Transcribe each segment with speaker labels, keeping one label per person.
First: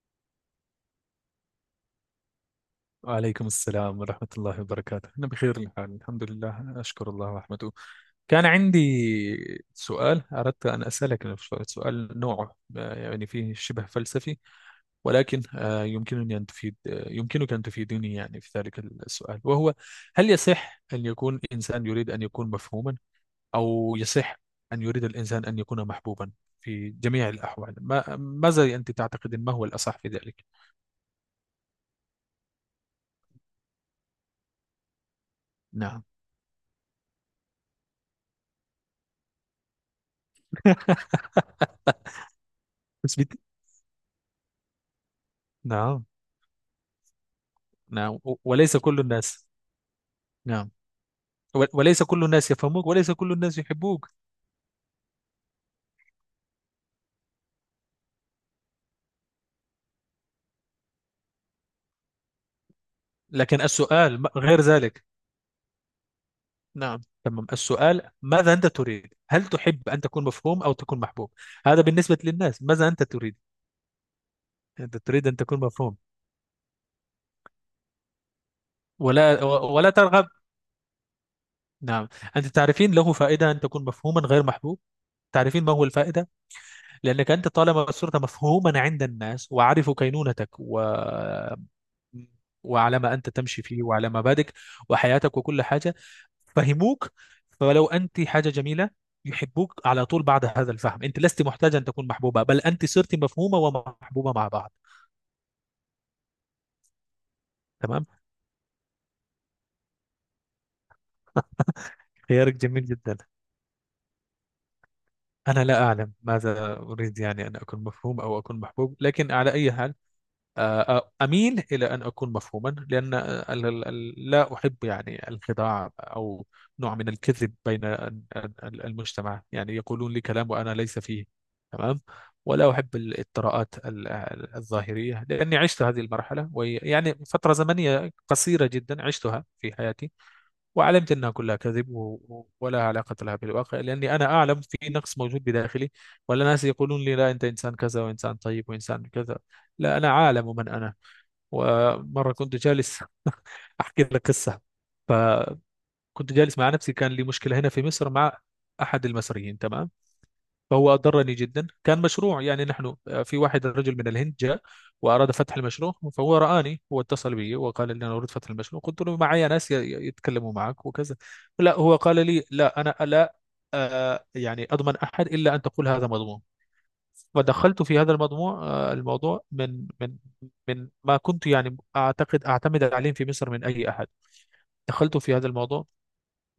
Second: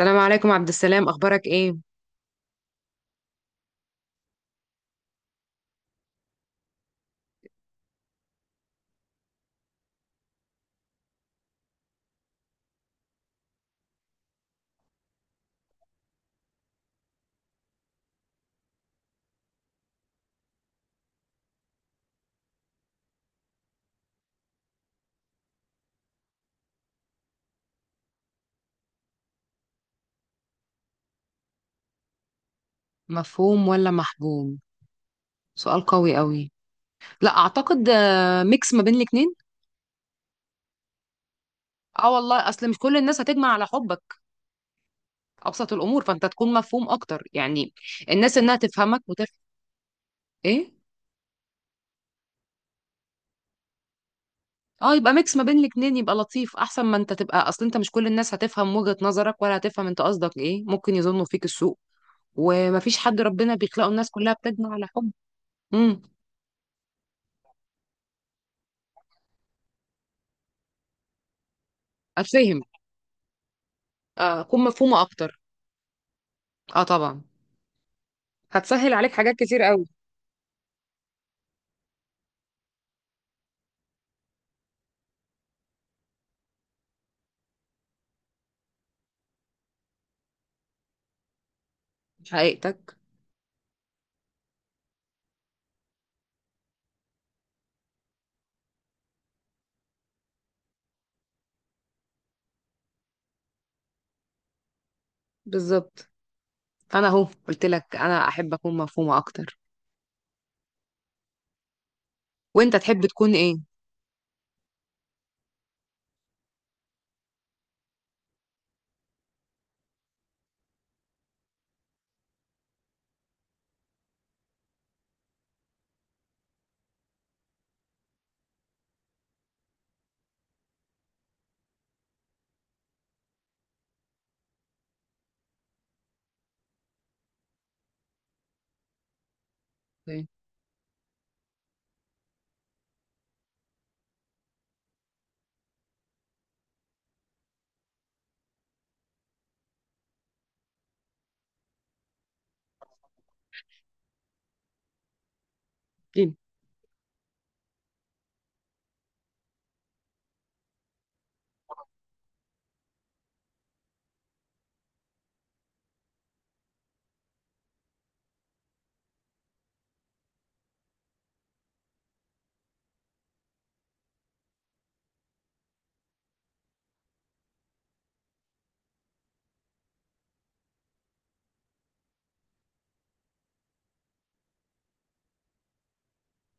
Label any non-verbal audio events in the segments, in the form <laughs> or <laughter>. Speaker 1: السلام عليكم عبد السلام، اخبارك ايه؟
Speaker 2: وعليكم السلام ورحمة الله وبركاته. أنا بخير الحال، الحمد لله، أشكر الله ورحمته. كان عندي سؤال أردت أن أسألك، سؤال نوعه يعني فيه شبه فلسفي. ولكن يمكنني أن تفيد آه، يمكنك أن تفيدني يعني في ذلك السؤال، وهو: هل يصح أن يكون إنسان يريد أن يكون مفهوما، أو يصح أن يريد الإنسان أن يكون محبوبا؟ في جميع الأحوال، ما ماذا أنت تعتقد؟ ما هو الأصح في ذلك؟
Speaker 1: مفهوم ولا محبوم؟ سؤال
Speaker 2: نعم.
Speaker 1: قوي قوي. لا اعتقد، ميكس ما بين الاتنين.
Speaker 2: <laughs>
Speaker 1: اه والله، اصل مش كل
Speaker 2: بس
Speaker 1: الناس
Speaker 2: بت...
Speaker 1: هتجمع على حبك. ابسط الامور
Speaker 2: نعم،
Speaker 1: فانت تكون مفهوم اكتر يعني.
Speaker 2: نعم.
Speaker 1: الناس انها
Speaker 2: وليس كل
Speaker 1: تفهمك.
Speaker 2: الناس.
Speaker 1: ايه.
Speaker 2: نعم. وليس كل الناس يفهموك، وليس كل الناس يحبوك.
Speaker 1: اه، يبقى ميكس ما بين الاتنين يبقى لطيف، احسن ما انت تبقى اصل انت مش كل الناس هتفهم وجهة نظرك ولا هتفهم انت قصدك ايه، ممكن يظنوا فيك السوء. ومفيش حد ربنا
Speaker 2: لكن
Speaker 1: بيخلقه الناس
Speaker 2: السؤال
Speaker 1: كلها
Speaker 2: غير
Speaker 1: بتجمع على
Speaker 2: ذلك.
Speaker 1: حب. امم.
Speaker 2: نعم، تمام. السؤال: ماذا أنت تريد؟ هل تحب أن تكون مفهوم أو تكون محبوب؟ هذا بالنسبة
Speaker 1: اتفهم.
Speaker 2: للناس، ماذا أنت تريد؟
Speaker 1: آه، اكون
Speaker 2: أنت
Speaker 1: مفهومة
Speaker 2: تريد أن
Speaker 1: اكتر.
Speaker 2: تكون مفهوم،
Speaker 1: اه طبعا، هتسهل عليك حاجات
Speaker 2: ولا
Speaker 1: كتير
Speaker 2: و-
Speaker 1: قوي.
Speaker 2: ولا ترغب؟ نعم. أنت تعرفين، له فائدة أن تكون مفهوما غير محبوب. تعرفين ما هو الفائدة؟ لأنك أنت طالما صرت مفهوما عند الناس، وعرفوا كينونتك.
Speaker 1: في حقيقتك.
Speaker 2: وعلى ما أنت تمشي فيه وعلى مبادئك وحياتك وكل حاجة، فهموك. فلو أنت حاجة جميلة، يحبوك على طول. بعد هذا الفهم أنت لست محتاجة أن تكون محبوبة، بل أنت صرت مفهومة ومحبوبة مع بعض.
Speaker 1: بالظبط، انا اهو قلت لك
Speaker 2: تمام.
Speaker 1: انا احب اكون مفهومة اكتر.
Speaker 2: خيارك
Speaker 1: وانت
Speaker 2: جميل
Speaker 1: تحب
Speaker 2: جدا.
Speaker 1: تكون ايه؟
Speaker 2: أنا لا أعلم ماذا أريد، يعني أن أكون مفهوم أو أكون محبوب، لكن على أي حال أميل إلى أن أكون مفهوما، لأن لا أحب يعني الخداع، أو نوع من الكذب بين المجتمع، يعني يقولون لي كلام وأنا ليس فيه. تمام. ولا أحب الإطراءات الظاهرية، لأني عشت هذه المرحلة، ويعني فترة زمنية قصيرة جدا عشتها في حياتي. وعلمت أنها كلها كذب، ولا علاقة لها بالواقع، لأني أنا أعلم في نقص موجود بداخلي. ولا ناس يقولون لي: لا، أنت إنسان كذا وإنسان طيب وإنسان كذا. لا، أنا عالم من أنا. ومرة كنت جالس <laughs> أحكي لك قصة. فكنت جالس مع نفسي، كان لي مشكلة هنا في مصر مع أحد المصريين، تمام. فهو أضرني جدا. كان مشروع، يعني نحن في واحد رجل من الهند جاء وأراد فتح المشروع، فهو رآني، هو اتصل بي وقال لي: أنا أريد فتح المشروع. قلت له: معي ناس يتكلموا معك وكذا. لا، هو قال لي: لا، أنا لا يعني أضمن أحد إلا أن تقول هذا مضمون. ودخلت في هذا الموضوع. الموضوع من ما كنت يعني أعتقد أعتمد عليه في مصر من أي أحد. دخلت في هذا الموضوع،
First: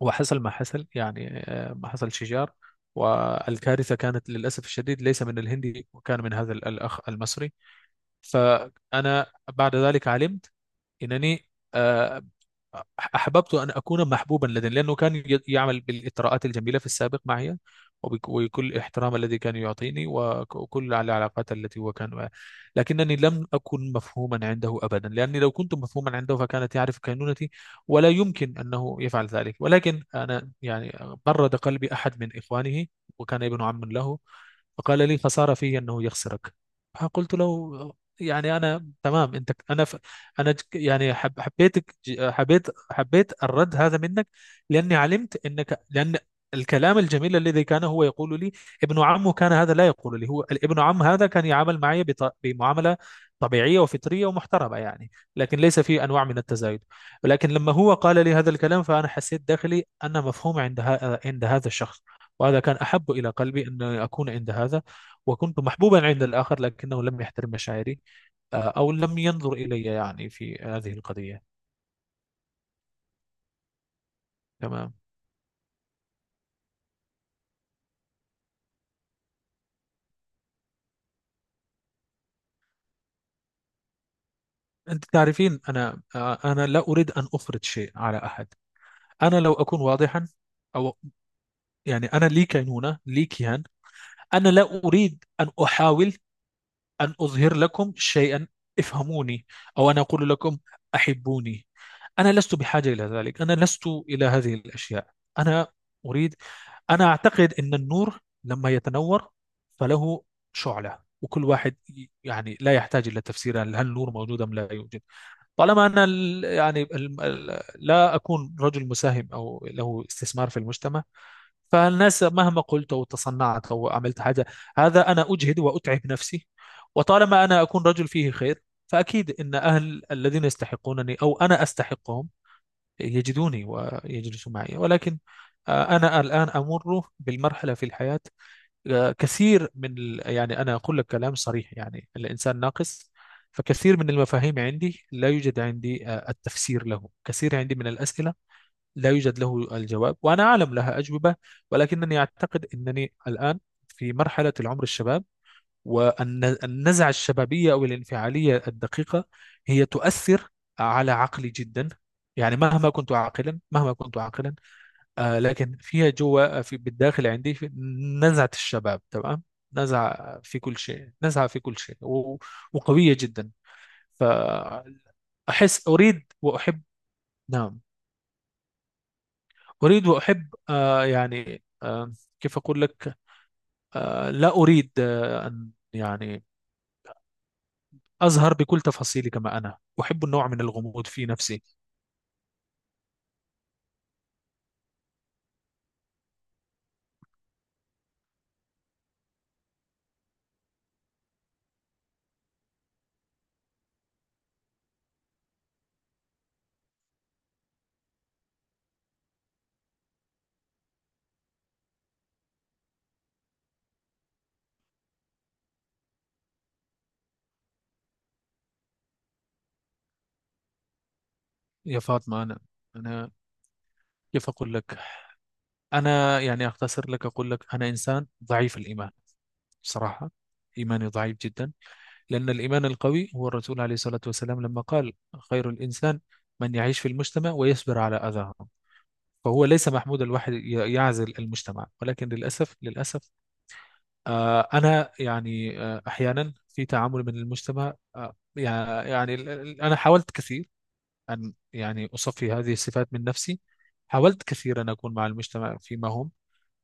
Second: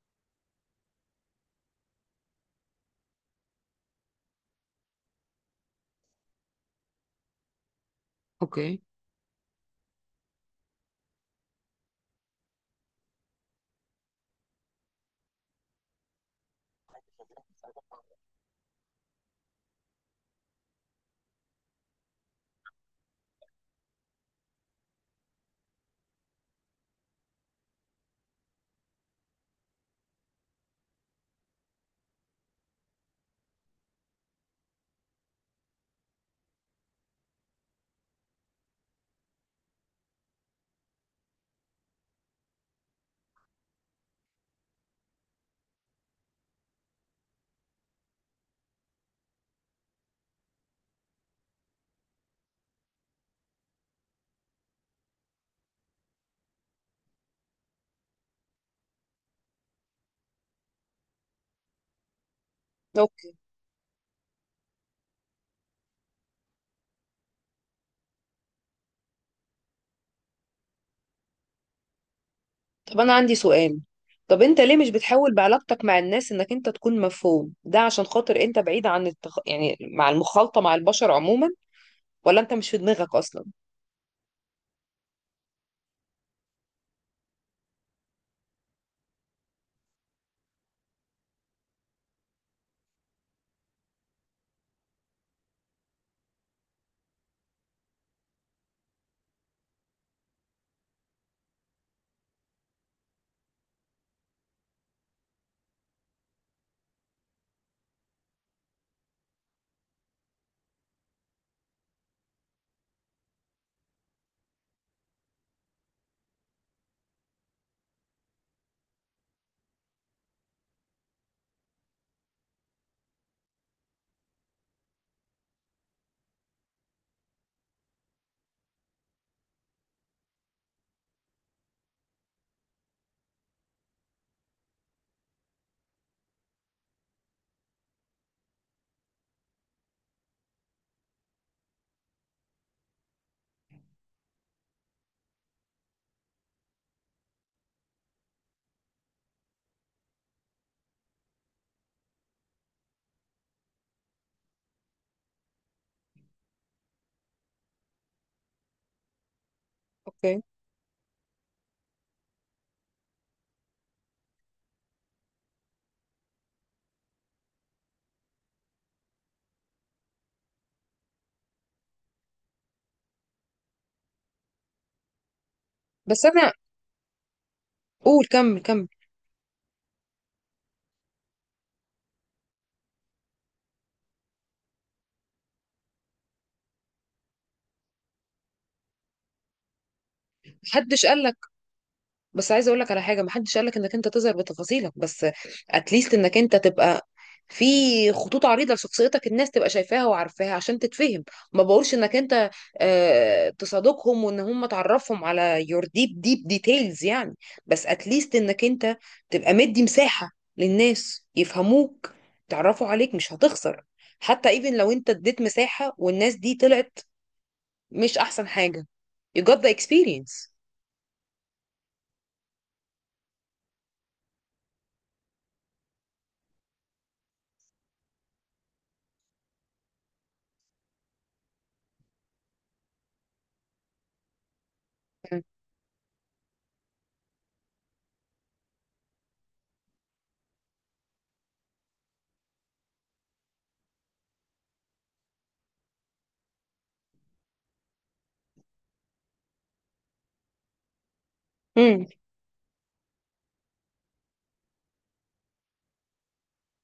Speaker 2: وحصل ما حصل، يعني ما حصل شجار. والكارثة كانت للأسف الشديد ليس من الهندي، وكان من هذا الأخ المصري.
Speaker 1: اوكي.
Speaker 2: فأنا بعد ذلك علمت أنني آه، أحببت أن أكون محبوبا لديه، لأنه كان يعمل بالإطراءات الجميلة في السابق معي، وكل الاحترام الذي كان يعطيني، وكل العلاقات التي هو كان معي. لكنني لم أكن مفهوما عنده أبدا، لأني لو كنت مفهوما عنده فكانت يعرف كينونتي، ولا يمكن أنه يفعل ذلك. ولكن أنا يعني برد قلبي أحد من إخوانه، وكان ابن عم له. فقال لي: خسارة فيه أنه يخسرك. فقلت له: يعني أنا تمام أنت أنا، انا يعني حبيتك حبيت الرد هذا منك، لاني علمت انك لان الكلام الجميل الذي كان هو يقول لي، ابن عمه كان هذا لا يقول لي، هو ابن عم هذا كان يعامل معي بمعامله طبيعيه وفطريه ومحترمه، يعني لكن ليس في انواع من التزايد. ولكن لما هو قال لي هذا الكلام، فانا حسيت داخلي انا مفهوم عند هذا الشخص، وهذا كان احب الى
Speaker 1: اوكي.
Speaker 2: قلبي ان اكون عند هذا. وكنت محبوبا عند الاخر، لكنه لم يحترم مشاعري، أو لم ينظر إلي يعني في هذه القضية.
Speaker 1: طب انا عندي سؤال. طب انت ليه مش
Speaker 2: تمام.
Speaker 1: بتحاول بعلاقتك مع الناس انك انت تكون مفهوم؟ ده عشان خاطر انت بعيد عن يعني مع المخالطة مع البشر عموما؟ ولا انت مش في دماغك اصلا؟
Speaker 2: أنت تعرفين، أنا لا أريد أن أفرض شيء على أحد. أنا لو أكون واضحا، أو يعني أنا لي كينونة، لي كيان. أنا لا أريد أن أحاول أن أظهر لكم شيئا: افهموني، أو أنا أقول لكم: أحبوني. أنا لست بحاجة إلى ذلك، أنا لست إلى هذه الأشياء. أنا أريد، أنا أعتقد أن النور لما يتنور فله شعلة، وكل واحد يعني لا يحتاج إلى تفسير، هل النور موجود أم لا يوجد. طالما أنا يعني لا أكون رجل مساهم أو له استثمار في المجتمع، فالناس مهما قلت أو تصنعت أو عملت حاجة، هذا أنا أجهد وأتعب نفسي. وطالما أنا أكون رجل فيه خير، فأكيد أن أهل الذين يستحقونني أو أنا أستحقهم يجدوني ويجلسوا معي. ولكن أنا الآن أمر بالمرحلة في الحياة. يعني أنا أقول لك كلام صريح، يعني الإنسان ناقص. فكثير من المفاهيم عندي لا يوجد عندي التفسير له، كثير عندي من الأسئلة لا يوجد له الجواب، وأنا أعلم لها أجوبة. ولكنني أعتقد أنني الآن في مرحلة العمر الشباب، والنزعة الشبابية أو الانفعالية الدقيقة هي
Speaker 1: اوكي.
Speaker 2: تؤثر على عقلي جدا. يعني مهما كنت عاقلا، مهما كنت عاقلا، لكن فيها جوا في بالداخل عندي في نزعة الشباب، تمام. نزعة في كل شيء، نزعة في كل شيء، وقوية جدا. فأحس
Speaker 1: بس
Speaker 2: أريد
Speaker 1: انا.
Speaker 2: وأحب. نعم.
Speaker 1: قول كمل كمل.
Speaker 2: أريد وأحب، يعني كيف أقول لك. لا أريد أن يعني أزهر بكل تفاصيله، كما أنا أحب النوع من
Speaker 1: محدش
Speaker 2: الغموض في
Speaker 1: قال.
Speaker 2: نفسي.
Speaker 1: بس عايزه اقول لك على حاجه، محدش قال لك انك انت تظهر بتفاصيلك، بس اتليست انك انت تبقى في خطوط عريضه لشخصيتك، الناس تبقى شايفاها وعارفاها عشان تتفهم. ما بقولش انك انت تصادقهم وان هم تعرفهم على يور ديب ديب ديتيلز يعني، بس اتليست انك انت تبقى مدي مساحه للناس يفهموك، تعرفوا عليك، مش هتخسر. حتى ايفن لو انت اديت مساحه والناس دي طلعت، مش احسن حاجه؟ you got the experience.
Speaker 2: يا فاطمة، أنا، أنا، كيف أقول لك؟ أنا يعني أختصر لك، أقول لك: أنا إنسان ضعيف الإيمان، صراحة. إيماني ضعيف جدا، لأن الإيمان القوي هو الرسول عليه الصلاة والسلام لما قال: خير الإنسان من يعيش في المجتمع ويصبر على أذاهم. فهو ليس محمود الواحد يعزل المجتمع. ولكن للأسف، للأسف، أنا يعني أحيانا في تعامل من المجتمع، يعني أنا حاولت كثير أن
Speaker 1: امم.
Speaker 2: يعني أصفي هذه الصفات من نفسي. حاولت كثيرا أن أكون مع المجتمع فيما هم،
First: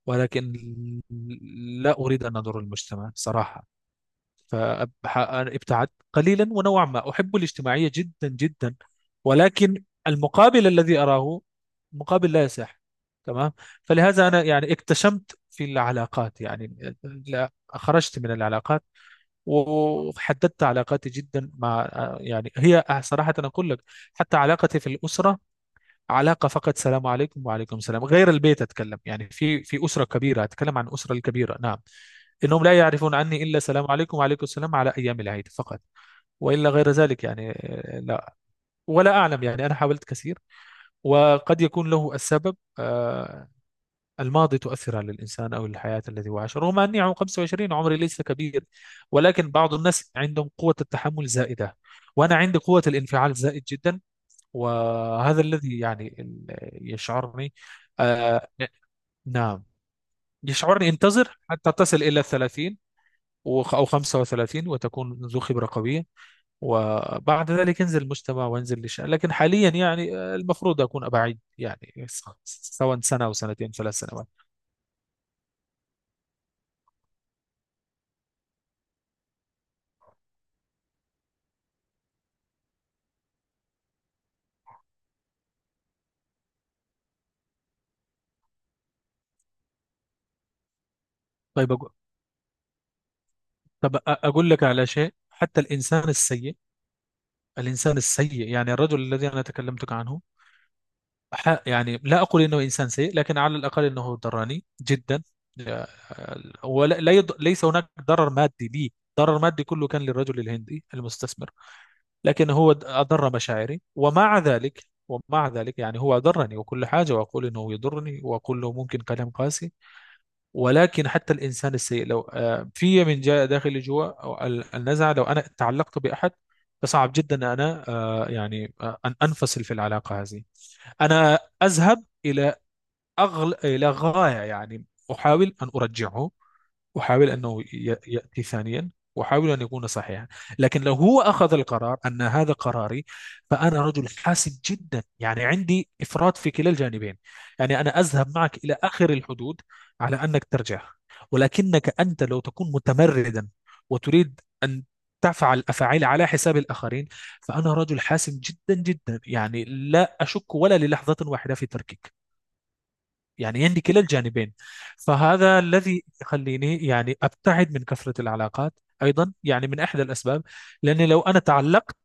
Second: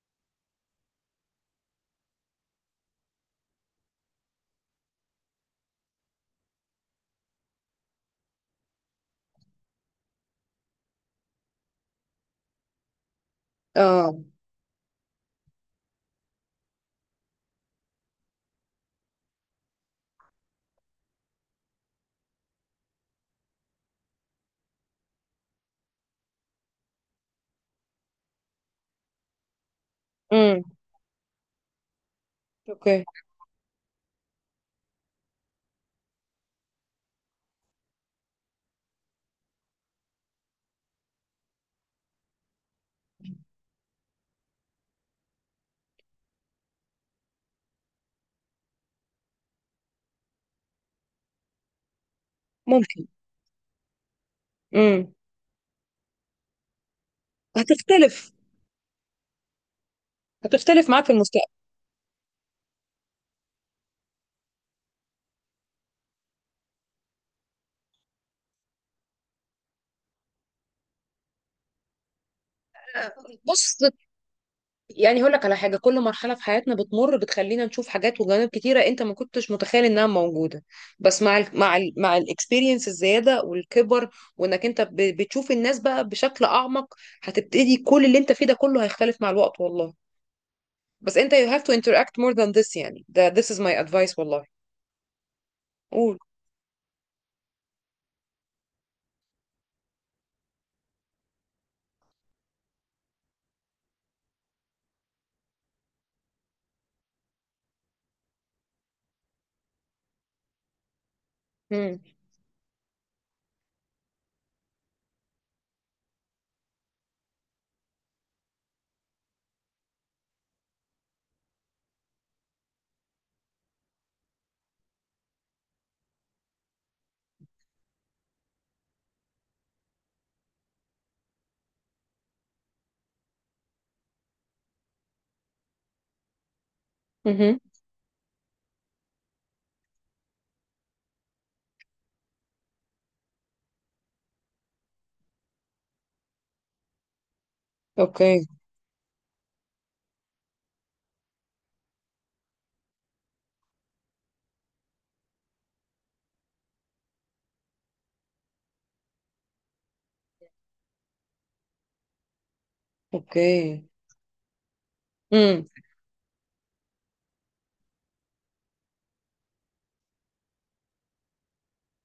Speaker 2: ولكن لا أريد أن أضر المجتمع صراحة. فابتعدت قليلا، ونوعا ما أحب الاجتماعية جدا جدا، ولكن المقابل الذي أراه مقابل لا يصح، تمام.
Speaker 1: اه.
Speaker 2: فلهذا أنا يعني اكتشمت في العلاقات، يعني لا، خرجت من العلاقات وحددت علاقاتي جدا. مع، يعني هي صراحة أقول لك، حتى علاقتي في الأسرة علاقة فقط سلام عليكم وعليكم السلام. غير البيت أتكلم، يعني في أسرة كبيرة، أتكلم عن أسرة الكبيرة، نعم. إنهم لا
Speaker 1: اوكي.
Speaker 2: يعرفون عني إلا سلام عليكم وعليكم السلام على أيام العيد فقط. وإلا غير ذلك يعني لا. ولا أعلم، يعني أنا حاولت كثير، وقد يكون له السبب الماضي تؤثر على الإنسان، أو الحياة التي هو عاش، رغم أني عمري 25، عمري ليس كبير. ولكن بعض الناس عندهم قوة التحمل زائدة، وأنا عندي قوة
Speaker 1: ممكن.
Speaker 2: الانفعال زائد جدا.
Speaker 1: امم.
Speaker 2: وهذا الذي يعني يشعرني،
Speaker 1: هتختلف
Speaker 2: آه نعم،
Speaker 1: هتختلف
Speaker 2: يشعرني:
Speaker 1: معاك في
Speaker 2: انتظر
Speaker 1: المستقبل.
Speaker 2: حتى تصل إلى الـ30، أو 35، وتكون ذو خبرة قوية. وبعد ذلك ينزل المجتمع وينزل الشأن، لكن حاليا يعني المفروض أكون أبعد، يعني سواء سنة أو سنتين،
Speaker 1: بص،
Speaker 2: 3 سنوات.
Speaker 1: يعني هقول لك على حاجه، كل مرحله في حياتنا بتمر بتخلينا نشوف حاجات وجوانب كتيره انت ما كنتش متخيل انها موجوده. بس مع ال مع ال مع الاكسبيرينس الزياده والكبر، وانك انت بتشوف الناس بقى بشكل اعمق، هتبتدي كل اللي انت فيه ده كله هيختلف مع الوقت والله. بس انت you have to
Speaker 2: طيب أقول،
Speaker 1: interact more than this يعني، ده this is my
Speaker 2: طب
Speaker 1: advice والله.
Speaker 2: أقول لك على شيء. حتى الإنسان
Speaker 1: قول.
Speaker 2: السيء، الإنسان السيء يعني الرجل الذي أنا تكلمتك عنه، يعني لا أقول إنه إنسان سيء، لكن على الأقل إنه دراني جدا. ولا، لا يض... ليس هناك ضرر مادي لي، ضرر مادي كله كان للرجل الهندي المستثمر.
Speaker 1: امم.
Speaker 2: لكن هو أضر مشاعري. ومع ذلك يعني هو أضرني وكل حاجة، وأقول إنه يضرني، وأقول له ممكن كلام قاسي. ولكن حتى الإنسان السيء، لو في من جاء داخلي جوا أو النزعة، لو أنا تعلقت بأحد فصعب جدا أن أنا يعني أن أنفصل في العلاقة هذه. أنا أذهب إلى أغل، إلى غاية يعني. أحاول أن أرجعه، أحاول
Speaker 1: امم.
Speaker 2: أنه يأتي ثانيا، وأحاول أن يكون صحيحا. لكن لو هو أخذ القرار أن هذا قراري، فأنا رجل حاسم جدا، يعني عندي إفراط في كلا الجانبين. يعني أنا أذهب
Speaker 1: اوكي.
Speaker 2: معك إلى آخر الحدود على أنك ترجع، ولكنك أنت لو تكون متمردا وتريد أن تفعل أفعال على حساب الآخرين، فأنا رجل حاسم جدا جدا، يعني لا أشك ولا للحظة واحدة في تركك. يعني
Speaker 1: اوكي.
Speaker 2: عندي كلا الجانبين. فهذا
Speaker 1: امم.
Speaker 2: الذي يخليني يعني أبتعد من كثرة العلاقات، أيضا، يعني من إحدى الأسباب. لأني لو أنا تعلقت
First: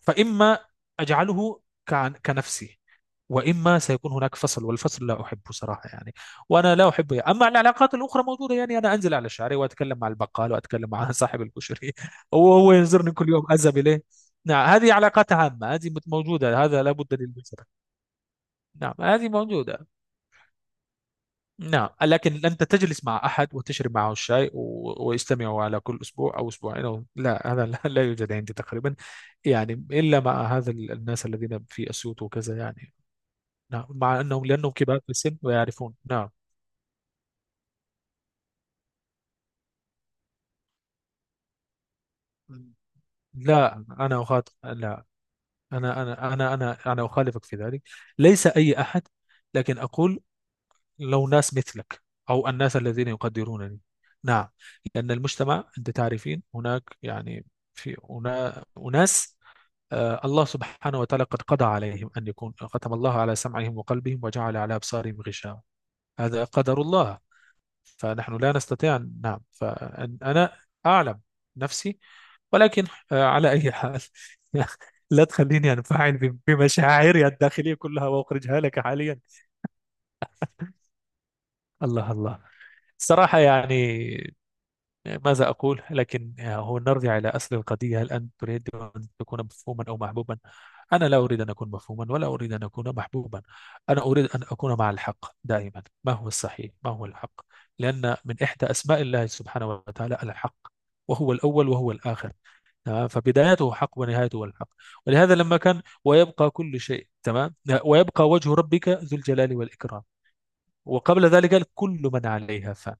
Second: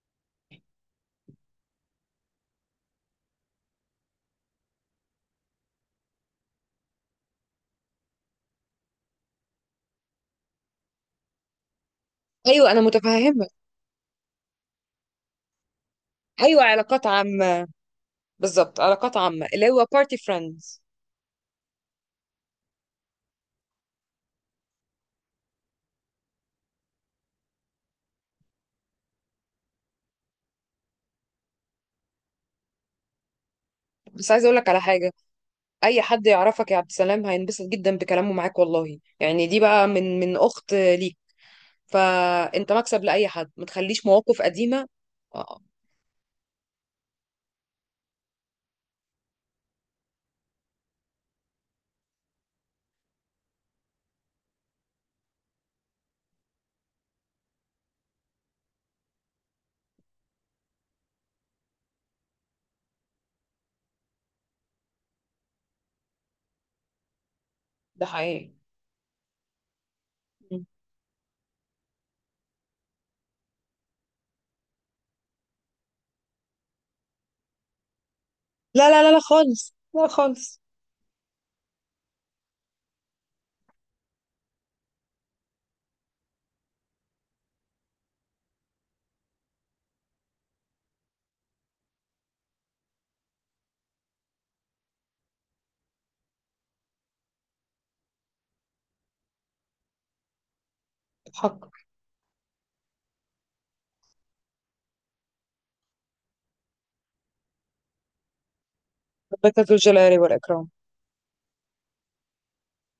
Speaker 2: فإما أجعله كنفسي، وإما سيكون هناك فصل، والفصل لا أحبه صراحة يعني، وأنا لا أحبه يعني. أما العلاقات الأخرى موجودة، يعني أنا أنزل على الشارع، وأتكلم مع البقال، وأتكلم مع صاحب الكشري <laughs>
Speaker 1: ايوه
Speaker 2: وهو
Speaker 1: انا
Speaker 2: ينظرني كل
Speaker 1: متفهمه.
Speaker 2: يوم أذهب إليه. نعم، هذه علاقات عامة، هذه
Speaker 1: ايوه،
Speaker 2: موجودة، هذا
Speaker 1: علاقات
Speaker 2: لابد للبشر.
Speaker 1: عامه. بالظبط،
Speaker 2: نعم،
Speaker 1: علاقات
Speaker 2: هذه
Speaker 1: عامه اللي هو
Speaker 2: موجودة.
Speaker 1: بارتي فريندز.
Speaker 2: نعم، لكن أنت تجلس مع أحد وتشرب معه الشاي ويستمعوا على كل أسبوع أو أسبوعين، أو لا، هذا لا، لا يوجد عندي تقريبا. يعني إلا مع هذا الناس الذين في أسيوط وكذا، يعني. نعم، مع
Speaker 1: بس عايزه
Speaker 2: أنهم
Speaker 1: اقول لك
Speaker 2: لأنهم
Speaker 1: على
Speaker 2: كبار في
Speaker 1: حاجه،
Speaker 2: السن ويعرفون،
Speaker 1: اي حد
Speaker 2: نعم.
Speaker 1: يعرفك يا عبد السلام هينبسط جدا بكلامه معاك والله، يعني دي بقى من اخت ليك. فانت مكسب لاي حد، ما
Speaker 2: لا،
Speaker 1: تخليش
Speaker 2: أنا
Speaker 1: مواقف
Speaker 2: أخاطب،
Speaker 1: قديمه.
Speaker 2: لا،
Speaker 1: آه،
Speaker 2: أنا أخالفك في ذلك. ليس أي أحد، لكن أقول: لو ناس مثلك، أو الناس الذين يقدرونني. نعم. لأن المجتمع أنت تعرفين هناك يعني، في هنا أناس الله سبحانه وتعالى قد قضى عليهم أن يكون ختم الله على سمعهم وقلبهم، وجعل على أبصارهم غشاوة. هذا قدر الله.
Speaker 1: ده
Speaker 2: فنحن
Speaker 1: حقيقي.
Speaker 2: لا نستطيع نعم، فأنا
Speaker 1: م.
Speaker 2: أعلم نفسي. ولكن على أي حال <laughs> لا تخليني أنفعل بمشاعري الداخلية كلها وأخرجها لك
Speaker 1: لا لا لا
Speaker 2: حاليا.
Speaker 1: لا خالص، لا خالص.
Speaker 2: الله، الله. صراحة يعني ماذا أقول، لكن هو نرجع إلى أصل القضية: هل أنت تريد أن تكون مفهوما أو محبوبا؟ أنا لا أريد أن أكون مفهوما، ولا أريد أن أكون محبوبا. أنا أريد أن أكون مع الحق دائما، ما هو الصحيح، ما هو الحق. لأن من إحدى أسماء الله سبحانه وتعالى الحق، وهو الأول
Speaker 1: حق.
Speaker 2: وهو الآخر. تمام، فبدايته حق ونهايته الحق. ولهذا لما كان، ويبقى كل شيء تمام، ويبقى وجه ربك ذو الجلال
Speaker 1: ربك ذو
Speaker 2: والإكرام.
Speaker 1: الجلال والاكرام.
Speaker 2: وقبل ذلك قال: كل من عليها فان.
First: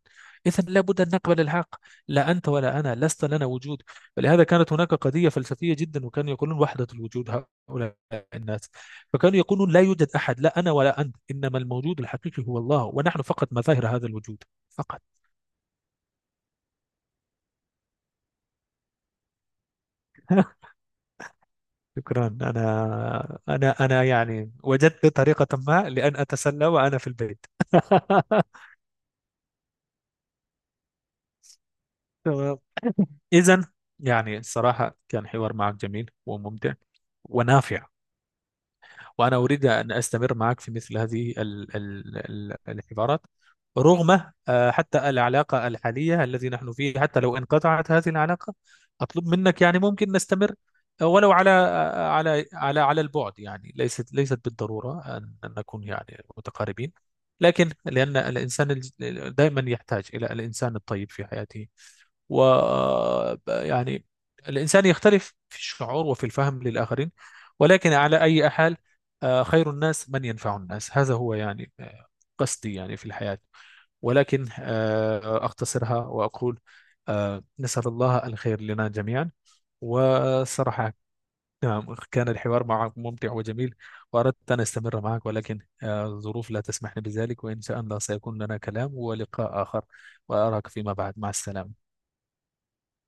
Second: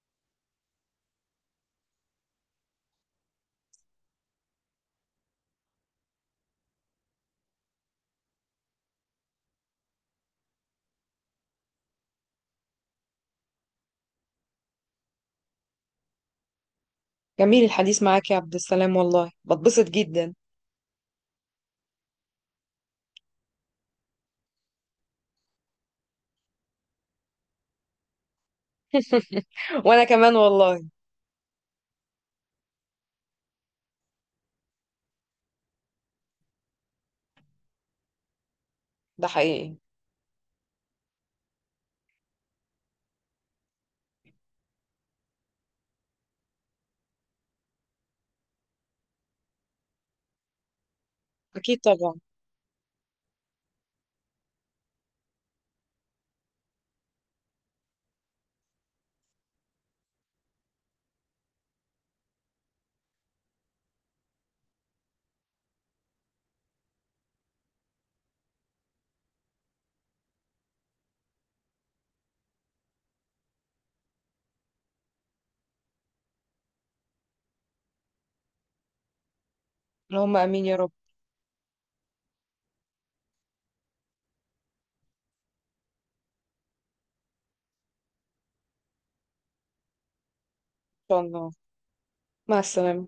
Speaker 2: إذا لابد أن نقبل الحق. لا أنت ولا أنا لست لنا وجود. فلهذا كانت هناك قضية فلسفية جدا، وكانوا يقولون: وحدة الوجود. هؤلاء الناس، فكانوا يقولون: لا يوجد أحد، لا أنا ولا أنت، إنما الموجود الحقيقي هو الله، ونحن فقط مظاهر هذا الوجود فقط.
Speaker 1: جميل الحديث معاك يا عبد السلام والله، بتبسط جدا.
Speaker 2: <laughs> شكرا. أنا يعني وجدت طريقة ما لأن أتسلى وأنا في البيت. <laughs>
Speaker 1: وانا كمان والله.
Speaker 2: تمام. إذا يعني الصراحة كان حوار معك جميل وممتع ونافع،
Speaker 1: ده
Speaker 2: وأنا أريد
Speaker 1: حقيقي.
Speaker 2: أن أستمر معك في مثل هذه الحوارات، رغم حتى العلاقة الحالية التي نحن فيه، حتى لو انقطعت هذه العلاقة، أطلب منك يعني ممكن نستمر ولو على
Speaker 1: اكيد طبعا.
Speaker 2: على البعد، يعني ليست بالضرورة أن نكون يعني متقاربين. لكن لأن الإنسان دائما يحتاج إلى الإنسان الطيب في حياته. و يعني الإنسان يختلف في الشعور وفي الفهم للآخرين. ولكن على أي حال، خير الناس من ينفع الناس، هذا هو يعني قصدي يعني في الحياة. ولكن أختصرها وأقول: نسأل الله الخير لنا جميعا.
Speaker 1: اللهم امين يا رب.
Speaker 2: وصراحة نعم، كان الحوار معك ممتع وجميل، وأردت أن أستمر معك، ولكن الظروف لا تسمح لي بذلك، وإن شاء الله سيكون لنا كلام ولقاء آخر. وأراك فيما
Speaker 1: ان
Speaker 2: بعد،
Speaker 1: شاء
Speaker 2: مع
Speaker 1: الله.
Speaker 2: السلامة.
Speaker 1: مع السلامه.